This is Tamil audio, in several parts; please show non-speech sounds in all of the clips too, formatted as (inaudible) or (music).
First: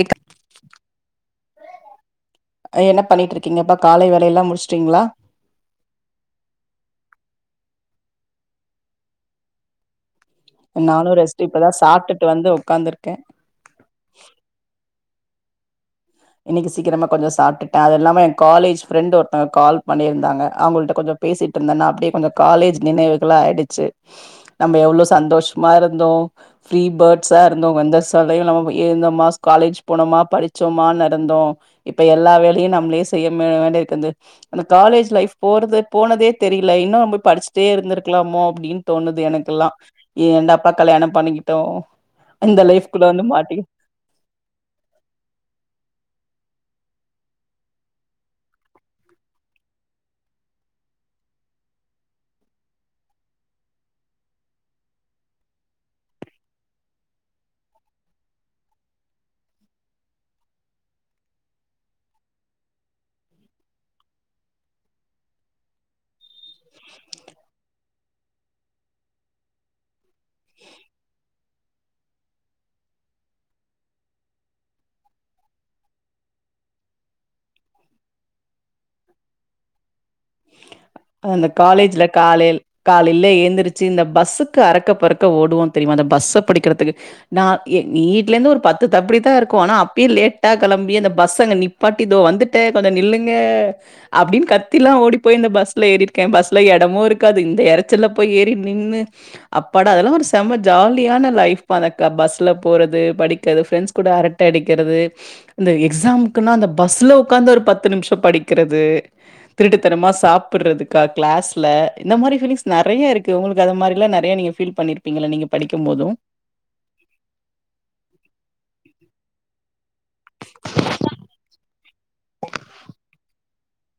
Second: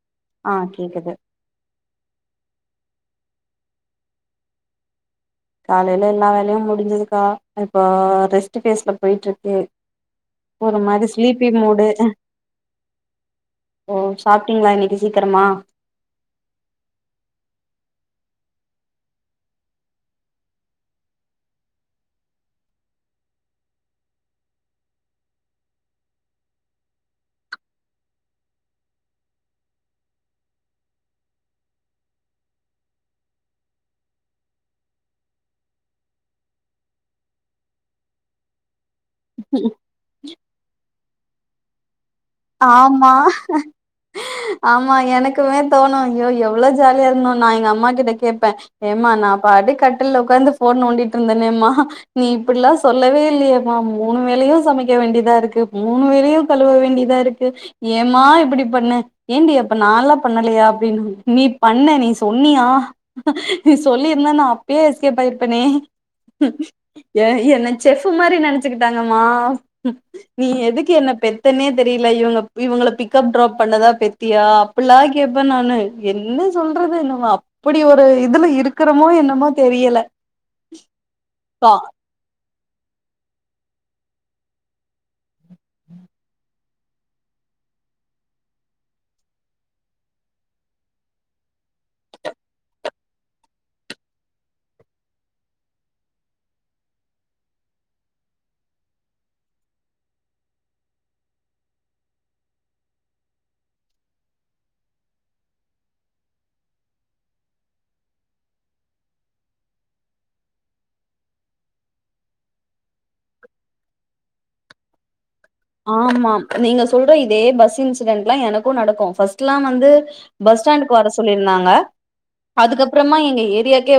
எக் ஆ கேக்குது அ என்ன பண்ணிட்டு இருக்கீங்கப்ப காலை வேலையெல்லா முடிச்சுட்டீங்களா காலையில எல்லா வேலையு முடிஞ்சுதுக்கா இப்ப ரெஸ்ட் பேஸ்ல போயிட்டு இருக்கு ஒரு மாரி நானு ரெஸ்ட்டு ஸ்லீப்பி இப்பதா மூடு சாப்ட்டுட்டு வந்து உக்காந்துருக்க ஓ சாப்ட்டீங்ளா இன்னக்கி சீக்கெரமா இன்னக்கி சீக்கிரமா கொஞ்சோ சாப்ட்டுட்ட அது இல்லாம ஏ காலேஜ் ஃப்ரெண்டு ஒருத்தங்க கால் பண்ணிருந்தாங்க அவுங்கள்ட்ட கொஞ்சொ பேசிட்ருந்தனா அப்டியே கொஞ்சொ காலேஜ் நினைவுகளா ஆய்டுச்சி நம்ப எவ்ளோ சந்தோஷமா இருந்தோ ஃப்ரீ பேட்ஸா இருந்தோ எந்த சடயு இல்லாம இந்தோமா காலேஜ் போனோமா படிச்சோமானு ந்தோ இப்ப எல்லா வேலையு நம்ளே செய்ய ம வேண்டி இர்க்குது அந்த காலேஜ் லைஃப் போறது போனதே தெரிய்ல இன்னு நம்ப படிச்சிட்டே இருந்துருக்லாமோ அப்டீன் தோணுது எனக்குல்லா ஏன்டாப்பா கல்யாணொ பண்ணிக்கிட்டோ இந்த லைஃப்குள்ள ஆமா வந்து மாட்டி ஆமா எனக்குமே தோணு ஐயோ எவ்ளோ ஜாலியா இருந்தோ நா எங்க அம்மா கிட்ட கேப்ப ஏம்மா நா பாட்டு கட்டுல்ல உக்காந்து ஃபோன் நோண்டிட்ருந்தனேம்மா நீ இப்புட்லா சொல்லவே இல்லையேமா மூணு வேலையு சமைக்க வேண்டியதா இருக்கு மூணு வேலையு கழுவ வேண்டிதா இரு க்கு ஏம்மா இப்டி பண்ண ஏன்டி அப்ப நால்லா பண்ணலையா அப்டின் நீ பண்ண நீ சொன்னியா நீ சொல்லிருந்தா நா அப்பயே எஸ்கேப் ஆய்ருப்பனே ஏ என்ன செஃப்ஃபு மாரி நெனச்சுக்கிட்டாங்கம்மா நீ எதுக்கு என்ன பெத்தனே தெர் ல இவுங்க இவுங்கள பிக்கப் ட்ராப் பண்ணதா பெத்தியா அப்புல்லா கேப்ப நானு என்ன சொல்றது நம்ம அப்டி ஒரு இதுல இருக்குறோமோ என்னமோ தெரியல அந்த கா காலேஜ்ல காலைல் காலைல ஏந்துருச்சி இந்த பஸ்ஸுக்கு அறக்க பறக்க ஓடுவோ தெரிய்மா அந்த பஸ்ஸ புடிக்கிறதுக்கு நா எ வீட்லேந்து ஒரு பத்து தப்டிதா இருக்கு ஆனா அப்பயே லேட்டா களம்பி அந்த பஸ் அங்க நிப் பாட்டி இதோ வந்துட்டே கொஞ்சொ நில்லுங்க அப்டின் கத்திலா ஓடி போய் இந்த பஸ்ல ஏறிர்க்கே பஸ்ல எடமு இருக்காது இந்த எறச்சல்ல போய் ஏறி நின்னு அப்பாட அதெல்லா ஒரு செம்ம ஜாலியான லைஃப்மா அந்த க பஸ்ல போறது படிக்கெற ஃப்ரெண்ஸ் கூட அரட்ட அடிக்கிறது இந்த எக்ஸாம்க்குன்னா அந்த பஸ்ல உக்காந்து ஒரு பத்து நிம்ஷோ படிக்கிறது தனமா சாப்புர்றது க க்ளாஸ்ல இந்த மாரி ஃபீலிங்ஸ் நறைய இருக்கு உங்களுக்கு அந்த மாரில்லா நறையா நீங்க ஃபீல் பண்ணீர் பீங்கல நீங்க படிக் ஆமாம் நீங்க சொல்ற இதே பஸ் இன்சிடென்ட்லா எனக்கு நடக்கு ஃபஸ்ட்லா வந்து பஸ் ஸ்டாண்டுக்கு வர சொல்லியிருந்தாங்க அதுக்கப்றமா எங்க ஏரியாக்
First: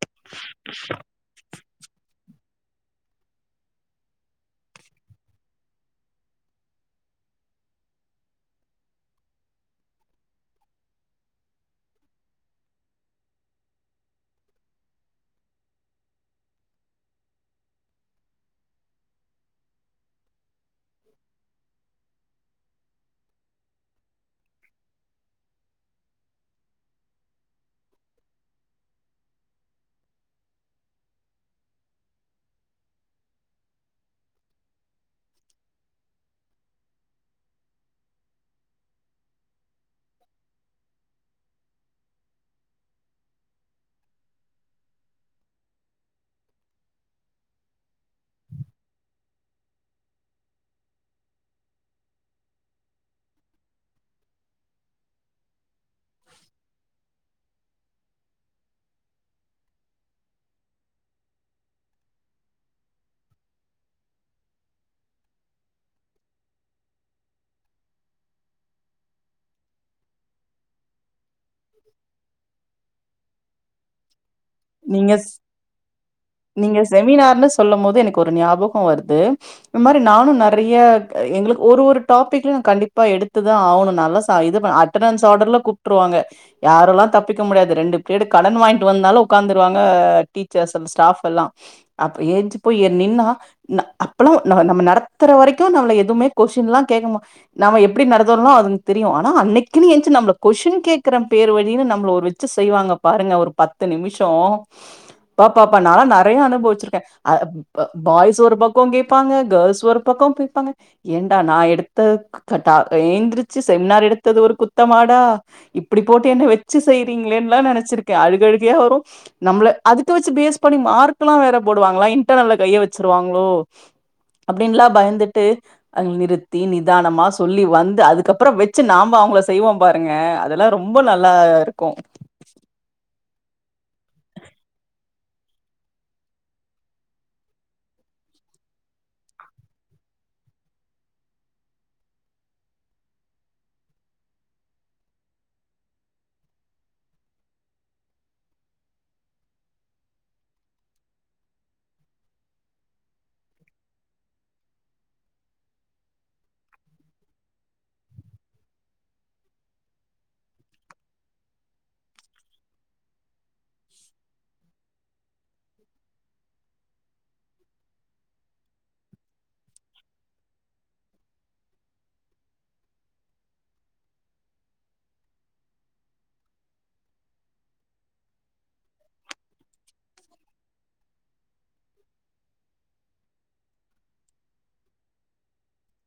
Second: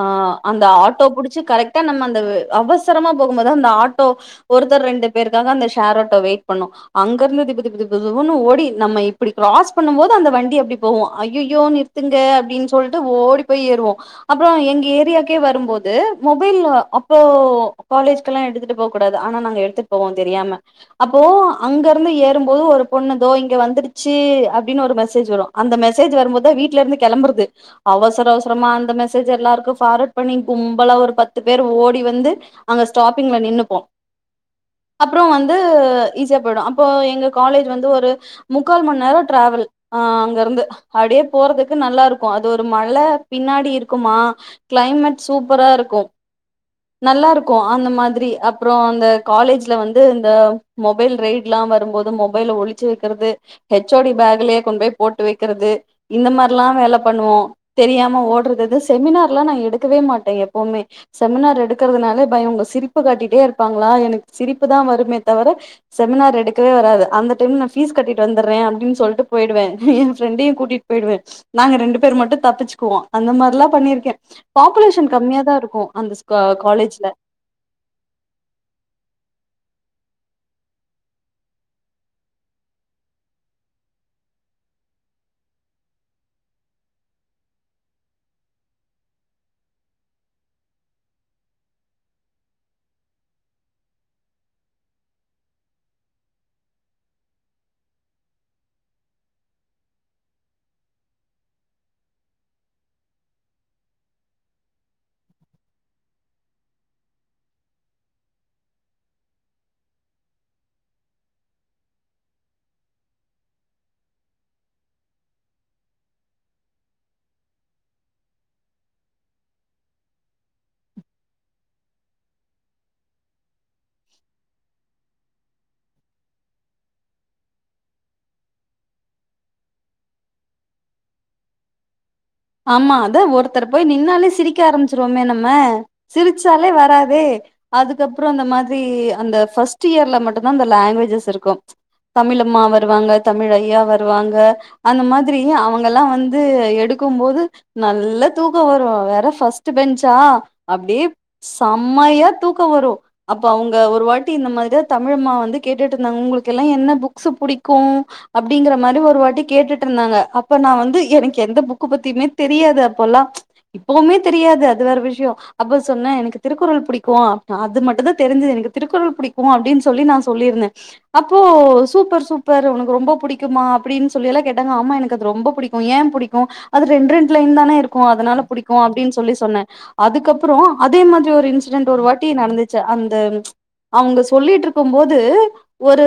ஆ அந்த ஆட்டோ புடிச்சு கரெக் டு நம்ம வ் அவசரமா போகும்போதா அந்த ஆட்டோ ஒருத்தர் ரெண்டு பேருக்காக அந்த ஷேர் ஆட்டோ வெயிட் பண்ணு அங்கர்ந்து திபு திபு திபு திபுன்னு ஓடி நம்ம இப்டி க்ராஸ் பண்ணும் போது அந்த வண்டி அப்டி போவு ஐயையோ நிற் த்துங்க அப்டின் சொல்ட்டு ஓடி போய் ஏறுவோ அப்றோ எங்க ஏரியாக்கே வரும்போது மொபைல் அப்போ காலேஜ் க்லா எடுத்துட்டு போக் கூடாது ஆனா நாங்க எடுத்துட் போவோ தெரியாம அப்போ அங்கர்ந்து ஏறும்போது ஒரு பொண்ணு தோ இங்க வந்துருச்சி அப்டீனு ஒரு மெசேஜ் வரு அந்த மெசேஜ் வரும்போதா வீட்லேர்ந்து கெளம்புறது அவசர அவசரமா அந்த மெசேஜ் எல்லாருக்கு ஃபார்வட் பண்ணி கும்பலா ஒரு பத்து பேர் ஓடி வந்து அங்க ஸ்டாப்பிங்ல நின்னுப்போ அப்றோ வந் து ஈஸியா போய்டு அப்போ எங்க காலேஜ் வந்து ஒரு முக்கால் மண் நேரொ ட்ராவல் ஆ அங்கர்ந்து அவ்டியே போறதுக்கு நல்லா இருக்கு அது ஒரு மல பின்னாடி இருக்குமா கிளைமேட் சூப்பரா இருக்கு நல்லா இருக்கு அந்த மாதிரி அப்புறோ அந்த காலேஜ்ல வந்து இந்த மொபைல் ரைட்லா வரும்போது மொபைல ஒளிச்சு வைக்கிறது ஹெச் ஓ டி பேக்லயே கொண்டு போய் போட்டு வைக்கிறது இந்த மாதிரி எல்லா வேலை பண்ணுவோ தெரியாம ஓடுறது எது செமினார்லா நா எடுக்கவே மாட்டே எப்பவுமே செமினார் எடுக்கிறதுனாலே பயோ அவுங்க சிரிப்பு காட்டிட்டே இருப்பாங்களா எனக்கு சிரிப்பு தா வருமே தவிர செமினார் எடுக்கவே வராது அந்த டைம்ல நா ஃபீஸ் கட்டிட்டு வந்துடுறே அப்டின்னு சொல்லிட்டு போயிடுவே என் ஃப்ரெண்டையு கூட்டிட் பெய்டு வச் நாங்க ரெண்டு பேரு மட்டு தப்பிச்சுக்குவோ அந்த மாதரி எல்லா பண்ணிருக்கே பாப்புலேஷன் நீங்க ஸ் கம்மியாக தா இருக்கு அந்த ஸ்கா காலேஜ்ல சொல்லம் போது எனக்கு ஒரு ஞாபகோ வருது இ மாதிரி நானு நெறையா எங்களுக்கு ஒரு ஒரு டாபிக்லயு கண்டிப்பா எடுத்துதா ஆகணு நால்லா சா இதுப அட் அட்டன்டன்ஸ் ஆடர்ல கூப்ட்ருவாங்க யாரெல்லா தப்பிக்க முடியாது ரெண்டு பீரிடு கடன் வாங்கிட்டு வந்தாலு ஒக்காந்துருவாங்க டீச்சர்ஸ் அண்ட் ஸ்டாஃப் எல்லா அப்புறோ எய்ஞ்சி போய் ஏ நின்னா நா அப்பல்லா நம்ம நம்ம நடத்துற வரைக்கு நம்மள எதுவுமே கொஷ்டின்ல்லா கேக்கமா நம்ம எப்படி நடத்துனமோ அதுங்கள்க்கு தெரியு ஆனா அன்னைக்கினு எந்திச்சு நம்மள கொஷ்டின் கேக்குற பேர் வழினு நம்மள ஒரு வச்சி செய்வாங்க பாருங்க ஒரு பத்து நிமிஷோ அப்பாப்பப்பா நாலா நறையா அனுபவிச்சிருக்கே அது ஆ பாய்ஸ் ஒரு பக்கோ கேப்பாங்க கேர்ள்ஸ் ஒரு பக்கோ பொய்பாங்க ஏன்டா நா எடுத்த தட்டா எழுந்திரிச்சு செமினார் எடுத்தது ஒரு குத்தமாடா இப்டி போட்டு என்ன வச்சு செய்யறீங்களேன்னுல்லா நெனைச்சிருக்கே அழுகழுகையா வரு நம்மள அதுக்கு வச்சு பேஸ் பண்ணி மார்க் எல்லா வேற போடுவாங்களா இன்டர்னல்லுல கைய வச்சிருவாங்களோ அப்டின்லா பயந்துட்டு அது நிறுத்தி நிதானமா சொல்லி வந்து அதுக்கப்புறோ வச்சு நாம அவுங்கள செய்வோ பாருங்க அதெல்லா ரொம்ப நல்லா இருக்கு ஆமா அதா ஒருத்தர் போய் நின்னாலே சிரிக்க ஆரம்பிச்சிருவோமே நம்ம சிரிச்சாலே வராதே அதுக்கப்புறோ அந்த மாதிரி அந்த ஃபர்ஸ்ட்டு இயர்ல மட்டுந்தா அந்த லாங்குவேஜஸ் இருக்கு தமிழம்மா வருவாங்க தமிழ் ஐயா வருவாங்க அந்த மாதிரி அவுங்கல்லா வந்து எடு இருக்கும்போது நல்லா தூக்கோ வரு அவ வேற ஃபர்ஸ்ட்டு பெஞ்ச்சா அப்டியே செம்மையா தூக்கோ வரு அப்ப அவுங்க ஒரு வாட்டி இந்த மாரிதா தமிழம்மா வந்து கேட்டுட்டு இருந்தாங்க ஒங்களுக்கு எல்லா என்ன புக்ஸு புடிக்கு அப்டிங்கற மாதிரி ஒரு வாட்டி கேட்டுட்டு இருந்தாங்க அப்ப நா வந்து எனக்கு எந்த புக் கு பத்தியுமே தெரியாது அப்போல்லா இப்பவுமே தெரியாது அது வேற விஷய அப்ப சொன்னே எனக்கு திருக்குறள் புடிக்கு அது மட்டுந்தா தெரிஞ்சது எனக்கு திருக்குறள் புடிக்கு அப்டின்னு சொல்லி நா சொல்லிருந்தே அப்போ சூப்பர் சூப்பர் உனக்கு ரொம்ப புடிக்குமா அப்டின்னு சொல்லி எல்லா கேட்டாங்க ஆமா எனக்கு அது ரொம்ப புடிக் ஏம் புடிக்கு அது ரெண்டு ரெண்டு லைன் தான இருக்கு அதனால புடிக்கு அப்டின்னு சொல்லி சொன்ன அதுக்கப்றோ அதே மாரி ஒரு இன்சிடென்ட் ஒரு வாட்டி நடந்துச்சு அந்த அவுங்க சொல்லிட்டு இருக்கும்போது ஒரு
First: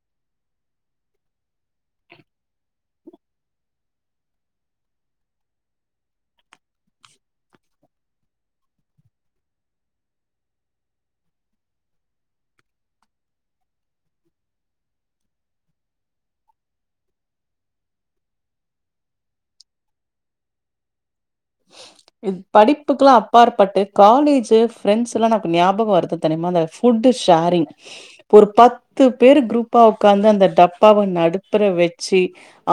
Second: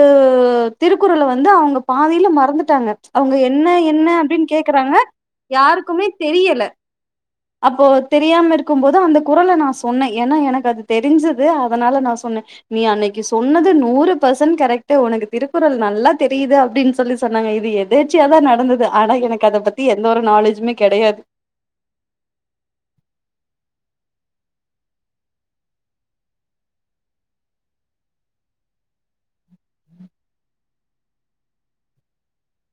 திருக்குறள வந்து அவுங்க பாதியில மறந்துட்டாங்க அவுங்க என்ன என்ன அப்டின்ட்டு கேக்குறாங்க யாருக்குமே தெரியல அப்போ அது தெரியாம இருக்கு போது அந்த குறள நா சொன்னே ஏனா எனக்கு அது தெரிஞ்சது அதனால நா சொன்னே நீ அன்னைக்கி சொன்னது நூறு பெர்சன்ட் கரெக்ட்டு ஒனக்கு திருக்குறள் நல்லா தெரியுது அப்டின் சொல்லி சொன்னாங்க இது எதர்ச்சியாதா நடந்துது ஆனா எனக்கு அத பத்தி எந்த ஒரு நாலேஜுமே கெடையாது (inaudible) இது படிப்புக்கெல்லா அப்பாற்பட்டு காலேஜு ஃப்ரெண்ட்ஸ் எல்லா நமக்கு ஞாபகோ வருது தெனைமு அந்த ஃபுட்டு ஷேரிங் ஒரு பத்து பேரு குரூப்பா ஒக்காந்து அந்த டப்பாவ நடுத்தர வச்சி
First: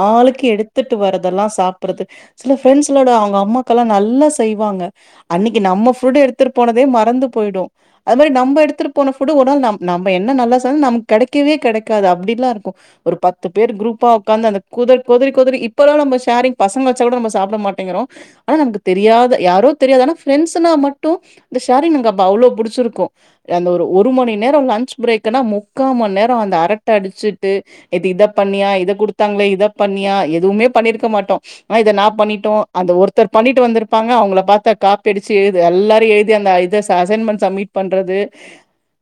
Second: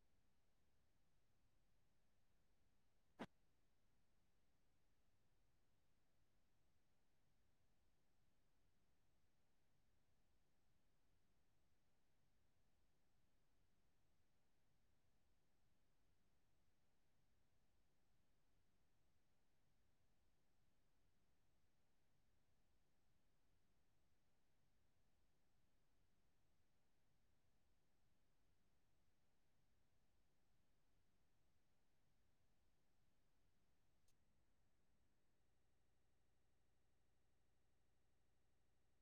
ஆளுக்கு எடுத்துட்டு வர்றதெல்லா சாப்ட்பிடுறது சில ஃரெண்ட்ஸ்ங்களோட அவுங்க அம்மா க்கல்லா நல்லா செய்வாங்க அன்னைக்கி நம்ம ஃபுட் எடுத்துட்டு போனதே மறந்து போய்டு அது மாரி நம்ப எடுத்துட்டு போன ஃபுட்டு ஒரு நாள் ந நம்ம என்ன நல்லா ச நமக்கு கெடைக்கவே கெடைக்காது அப்டிலா இருக்கு ஒரு பத்து பேர் குரூப்பா உக்காந்து அந்த குத கொதறி கொதறி இப்பல்லா நம்ம ஷேரிங் பசங்க வெச்ச கூட நம்ப சாப்ட மாட் டேங்கறோ ஆனா நமக்கு தெரியாத யாரோ தெரியாது ஆனா ஃபிரெண்ட்ஸுனா மட்டு இந்த ஷேரிங் எனக் அப்ப அவ்ளோ புடிச்சுருக்கு அந்த ஒரு ஒரு மணி நேரோ லன்ச் பிரேக்குன்னா முக்கா மண்நேரோ அந்த அரட்ட அடிச்சுட்டு இது இத பண்ணியா இத குடுத்தாங்களே இத பண்ணியா எதுமே பண்ணிருக்க மாட்டோ ஆ இத நா பண்ணிட்டோ அந்த ஒரு த்தர் பண்ணிட்டு வந்துருப்பாங்க அவங்கள பாத்தா காப்பி அடிச்சு எழுது எல்லாரு எழுதி அந்த இத அசைன்மெண்ட் சம்மிட் பண்றது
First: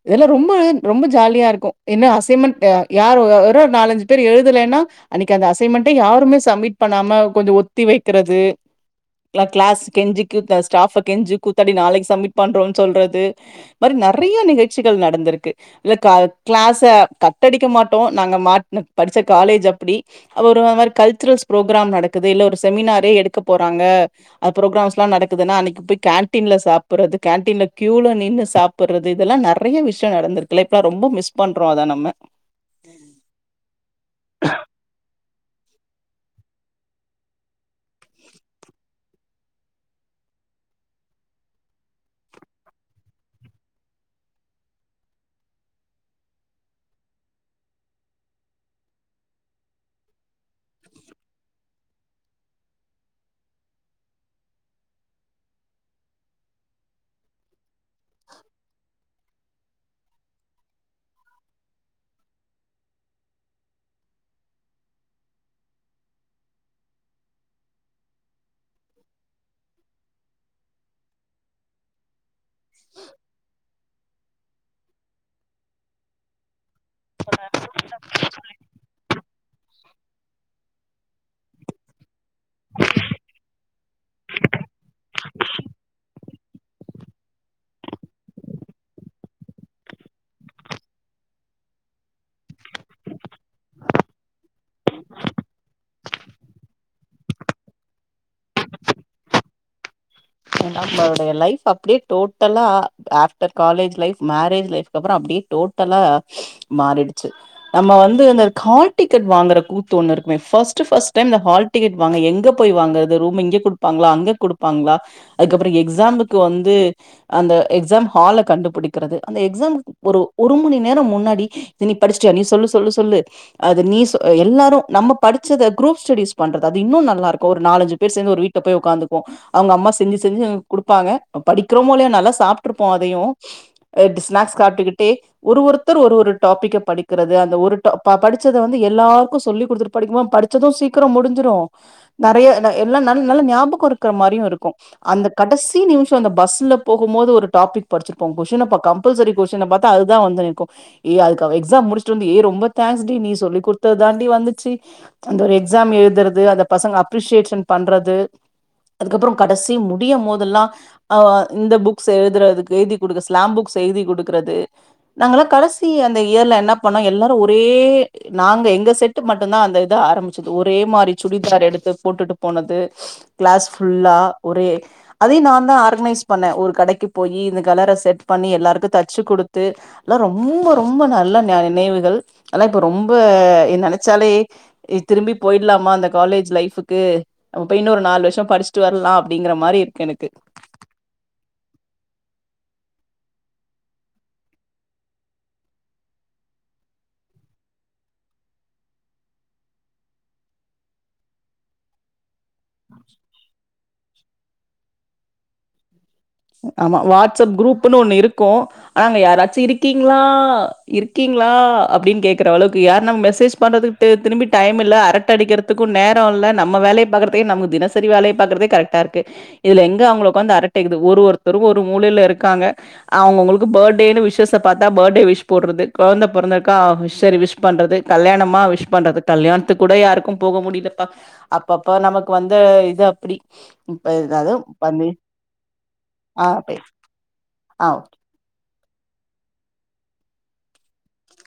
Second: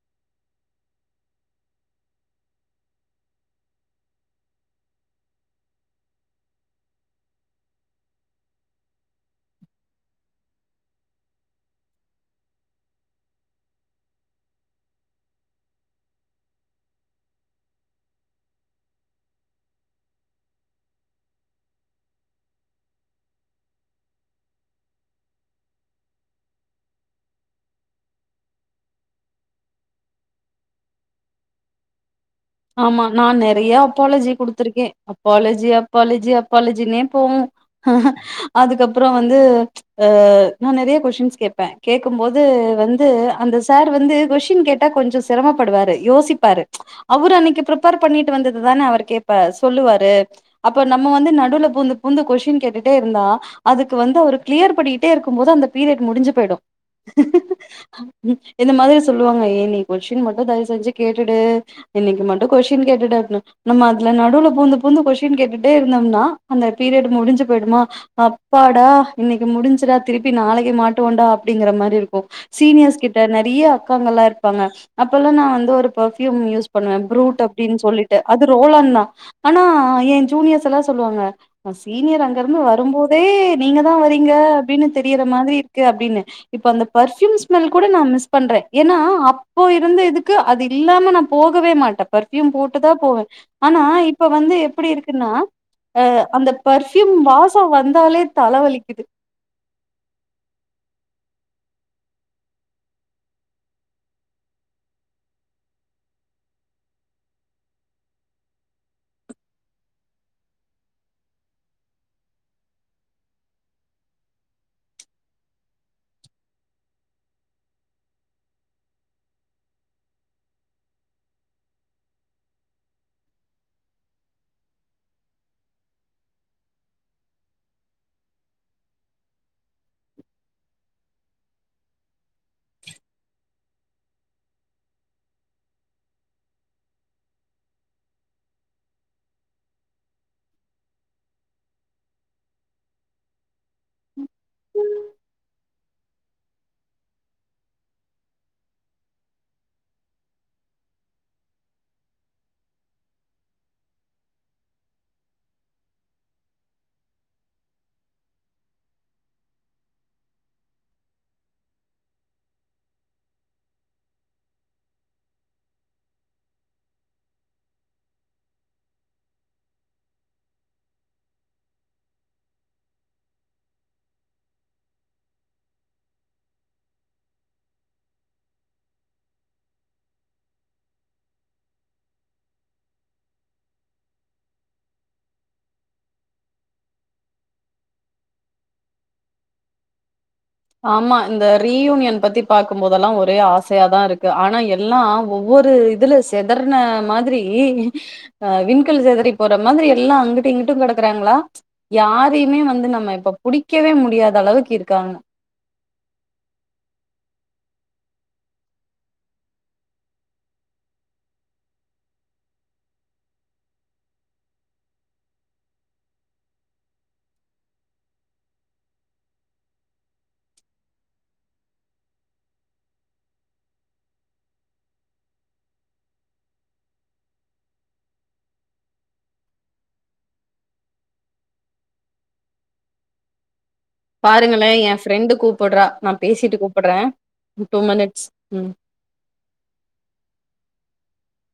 இதெல்லா ரொம்ப ரொம்ப ஜாலியா இருக்கு என்ன அசைமெண்ட் ஆ யாரு ஒரு ஒரு நாலஞ்சு பேர் எழுதலேன்னா அன்னிக்கு அந்த அசைன்மெண்டே யாருமே சம்மிட் பண்ணாம கொஞ்சோ ஒத்தி வெக்கறது எல்லா கிளாஸ் கெஞ்சி கூத் ஸ்டாஃப கெஞ்சி கூத்தாடி நாளைக்கு சம்மிட் பண்றோன் சொல்றது இந்த மாரி நெறயா நிகழ்ச்சிகள் நடந்துருக்கு இல்ல க கிளாஸ கட்டடிக்க மாட்டோ நாங்க மாட் படிச்ச காலேஜ் அப்டி ஒரு மாரி கல்ச்சுரல்ஸ் ப்ரோக்ராம் நடக்குது இல்ல ஒரு செமினாரே எடுக்க போறாங்க அ ப்ரோக்ராம்ஸ்ல்லா நடக்குதுன்னா அன்னைக்கு போய் கேன்டீன்ல சாப்பர்றது கேன்டீன்ல கியூல நின்னு சாப் பறது இதெல்லா நெறைய விஷ்யோ நடந்துருக்குல இப்ப ரொம்ப மிஸ் பண்றோ அத நம்ம (inaudible) ஆமா நா நெறையா அப்பாலஜி குடுத்துருக்கே அப்பாலஜி அப்பாலஜி அப்பாலஜினே போகு அ ஹ அதுக்கப்றோ வந்து ஆ நா நெறையா கொஷின்ஸ் கேப்ப கேக்கும் போது வந்து அந்த சார் வந்து கொஷின் கேட்டா கொஞ்ச சிரமப்படுவாரு யோசிப்பாரு அவரு அன்னிக்கு பிரிப்பேர் பண்ணிட்டு வந்தது தான அவரு கேப்பா சொல்லுவாரு அப்ப நம்ம வந்து நடுல பூந்து பூந்து கொஷின் கேட்டுட்டே இருந்தா அதுக்கு வந்து அவரு கிளியர் பண்ணிட்டே இருக்கும் போது அந்த பீரியட் முடிஞ்சு போய்டு இந்த மாதிரி சொல்லுவாங்க ஏ நீ கொஸ்டின் மட்டு தயவு செஞ்சு கேட்டுடு இன்னைக்கு மட்டு கொஷ்டின் கேட்டுடு அப்னு நம்ம அதுல நடுவுல பூந்து பூந்து கொஷின் கேட்டுட்டே இருந்தம்னா அந்த பீரியட் முடிஞ்சு போய்டுமா அப்பாடா இன்னிக்கு முடுஞ்ச்சுடா திருப்பி நாளைக்கு மாட்டுவோண்டா அப்டிங்கற மாரி இருக்கு சீனியர்ஸ் கிட்ட நெறிய அக்காங்கல்லா இருப்பாங்க அப்பல்லா நா வந்து ஒரு பெர்ஃப்யூம் யூஸ் பண்ணுவ ப்ரூட் அப்டின்னு சொல்லிட்டு அது ரோலான் தா ஆனா என் ஜூனியர்ஸ் எல்லா சொல்லுவாங்க சீனியர் அங்க இருந்து வரும்போதே நீங்க தா வரீங்க அப்டின்னு தெரியற மாதிரி இருக்கு அப்டின்னு இப்ப அந்த பர்ஃயூம் ஸ்மெல் கூட நா மிஸ் பண்ற ஏனா அப்போ இருந்த இதுக்கு அது இல்லாம நா போகவே மாட்டே பர்ஃபயூம் போட்டுதா போவே ஆனா இப்ப வந்து எப்டி இருக்குன்னா அ அந்த பர்ஃயூம் வாசோ வந்தாலே தலவலிக்குது ஏனா நம்மளுடைய லைஃப் அப்டியே டோட்டலா after college life marriage life அப்றோ அப்டியே டோட் டலா மாறிடுச்சு நம்ம வந்து அந்த ஹால் டிக்கட் வாங்கற கூத்து ஒன்னு இருக்குமே ஃபஸ்டு ஃபஸ்ட் டைம் அந்த ஹால் டிக்கெட் வாங்க எங்க போய் வாங்கறது ரூம் இங்க குடுப்பாங்ளா அங்க குடுப்பாங்ளா அதுக்கப்பற எக்ஸாமுக்கு வந்து அந்த எக்ஸாம் ஹால கண்டுபிடிக்கிறது அந்த எக்ஸாம் ஒரு ஒரு மணி நேர முன்னாடி இத நீ படிச்சுட்டியா நீ சொல்லு சொல்லு சொல்லு அது நீ ச எல்லாரு நம்ம படிச்சத குரூப் ஸ்டடிஸ் பண்றது அது இன்னு நல்லாருக்கு ஒரு நாலஞ்சு பேர் சேந்து ஒரு வீட் ல போய் உக்காந்துக்வோ அவங்க அம்மா செஞ்சு செஞ்சு குடுப்பாங்க படிக்கிறோமோ இல்லையா நல்லா சாப்ட்ருப்போ அதையு அ டு ஸ்னாக்ஸ் சாப்ட்டுக்கிட்டே ஒரு ஒருத்தர் ஒரு ஒரு டாபிக்க படிக்கிறது அந்த ஒரு டாப் படிச்சதை வந்து எல்லாருக்கு சொல்லி குடுத்துட்டு படிக்குபோ படிச்சது சீக்கிரோ முடிஞ்சிரு நெறைய நெ எல்லா நல்ல நல்ல ஞாபகோ இருக்குற மாரியு இருக்கு அந்த கடசி நிமிஷோ அந்த பஸ்ல போகுபோது ஒரு டாபிக் படிச்சிருப்போ கொஷின பாக்கமா கம்பல்சரி கொஸ்டின் பாத்தா அதுதா வந்து நிக்கு ஏ அதுக்கு அவ எக்ஸாம் முடிச்சுட்டு வந்து ஏ ரொம்ப தேங்க்ஸ் டி நீ சொல்லி குடுத்து தாண்டி வந்துச்சு அந்த ஒரு எக்ஸாம் எழுதுறது அந்த பசங்க அப்ரிசியேஷன் பண்றது அதுக்கப்றோ கடசி முடிய மோதுல்லா ஆ இந்த புக்ஸ் எழுதுறதுக்கு எழுதி குடுக்க ஸ்லாம் புக்ஸ் எழுதி குடுக்குறது நாங்களா கடசி அந்த இயர்ல என்ன பண்ணோ எல்லாரு ஒரே நாங்க எங்க செட்டு மட்டு தா அந்த இதா ஆரம்பிச்சது ஒரே மாரி சுடிதார் எடுத்து போட்டுட்டு போனது கிளாஸ் ஃபுல்லா ஒரே அதையு நா தா ஆர்கனைஸ் பண்ணே ஒரு கடைக்கு போயி இந்த கலர செட் பண்ணி எல்லாருக்கு தச்சு குடுத்து அதல்லா ரொம்ப ரொம்ப நல்ல நினைவுகள் அதல்லா இப்ப ரொம்ப நெனைச்சாலே திரும்பி போயிடலாமா அந்த காலேஜ் லைஃபக்கு நம்ம பேய் இன்னு ஒரு நாலு வருஷோ படிச்சுட்டு வர்லா அப்டிங்கிற மாரி இருக்கு எனக்கு ஆமா இந்த ரீயூனியன் பத்தி பாக்குபோதெல்லா ஒரே ஆசையாதா இருக்கு ஆனா எல்லா ஒவ்வொரு இதுல செதற்ன மாதிரி அ விண்கல் செதறி போற மாதிரி எல்லா அங்கிட்ட இங்கிட்டு கெடக்குறாங்ளா யாரையுமே வந் து நம்ம இப்ப புடிக்கவே முடியாத அளவுக்கு இருக்காங்க ஆமா வாட்ஸ்அப் குரூப்ன்னு ஒண்ணு இருக்கு அங்க யாராச்சு இருக்கீங்ளா இருக்கீங்ளா அப்டின்னு கேக்குற அளவுக்கு யார்ரு நம்ம மெசேஜ் பண்றதுக்கு ட்டு திருப்பி டைம் இல்ல அரட்ட அடிக்கிறதுக்கு நேரோ இல்ல நம்ம வேலய பாக்குறத்துக்கே நமக்கு தினசரி வேலைய பாக்கறதே கரெக்ட்டா இருக்கு இதுல எங்க அவுங்கள வந்து அரட்டைக்குது ஒரு ஒருத்தருக்கு ஒரு மூலையில இருக்காங்க அவுங்கவுங்களுக்கு பர்த்டேன்னு விஷேஷ்ச பாத்தா பர்த்டே விஷ் போடுறது கொழந்த பிறந்துருக்கா சரி விஷ் விஷ் பண்றது கல்யாணமா விஷ் பண்றது கல்யாணத்துக்கு கூட யாருக்கு போக முடிலப்பா அப்பெப்ப நமக்கு வந்து இது அப்டி இப்ப ஏதாவது பாருங்களே ஏ பண்ணி ஃப்ரெண்டு கூப்பிறா நா ஆ பேசிட்டு பே- கூப்பிறா டூ ஆ மினிட்ஸ் ம்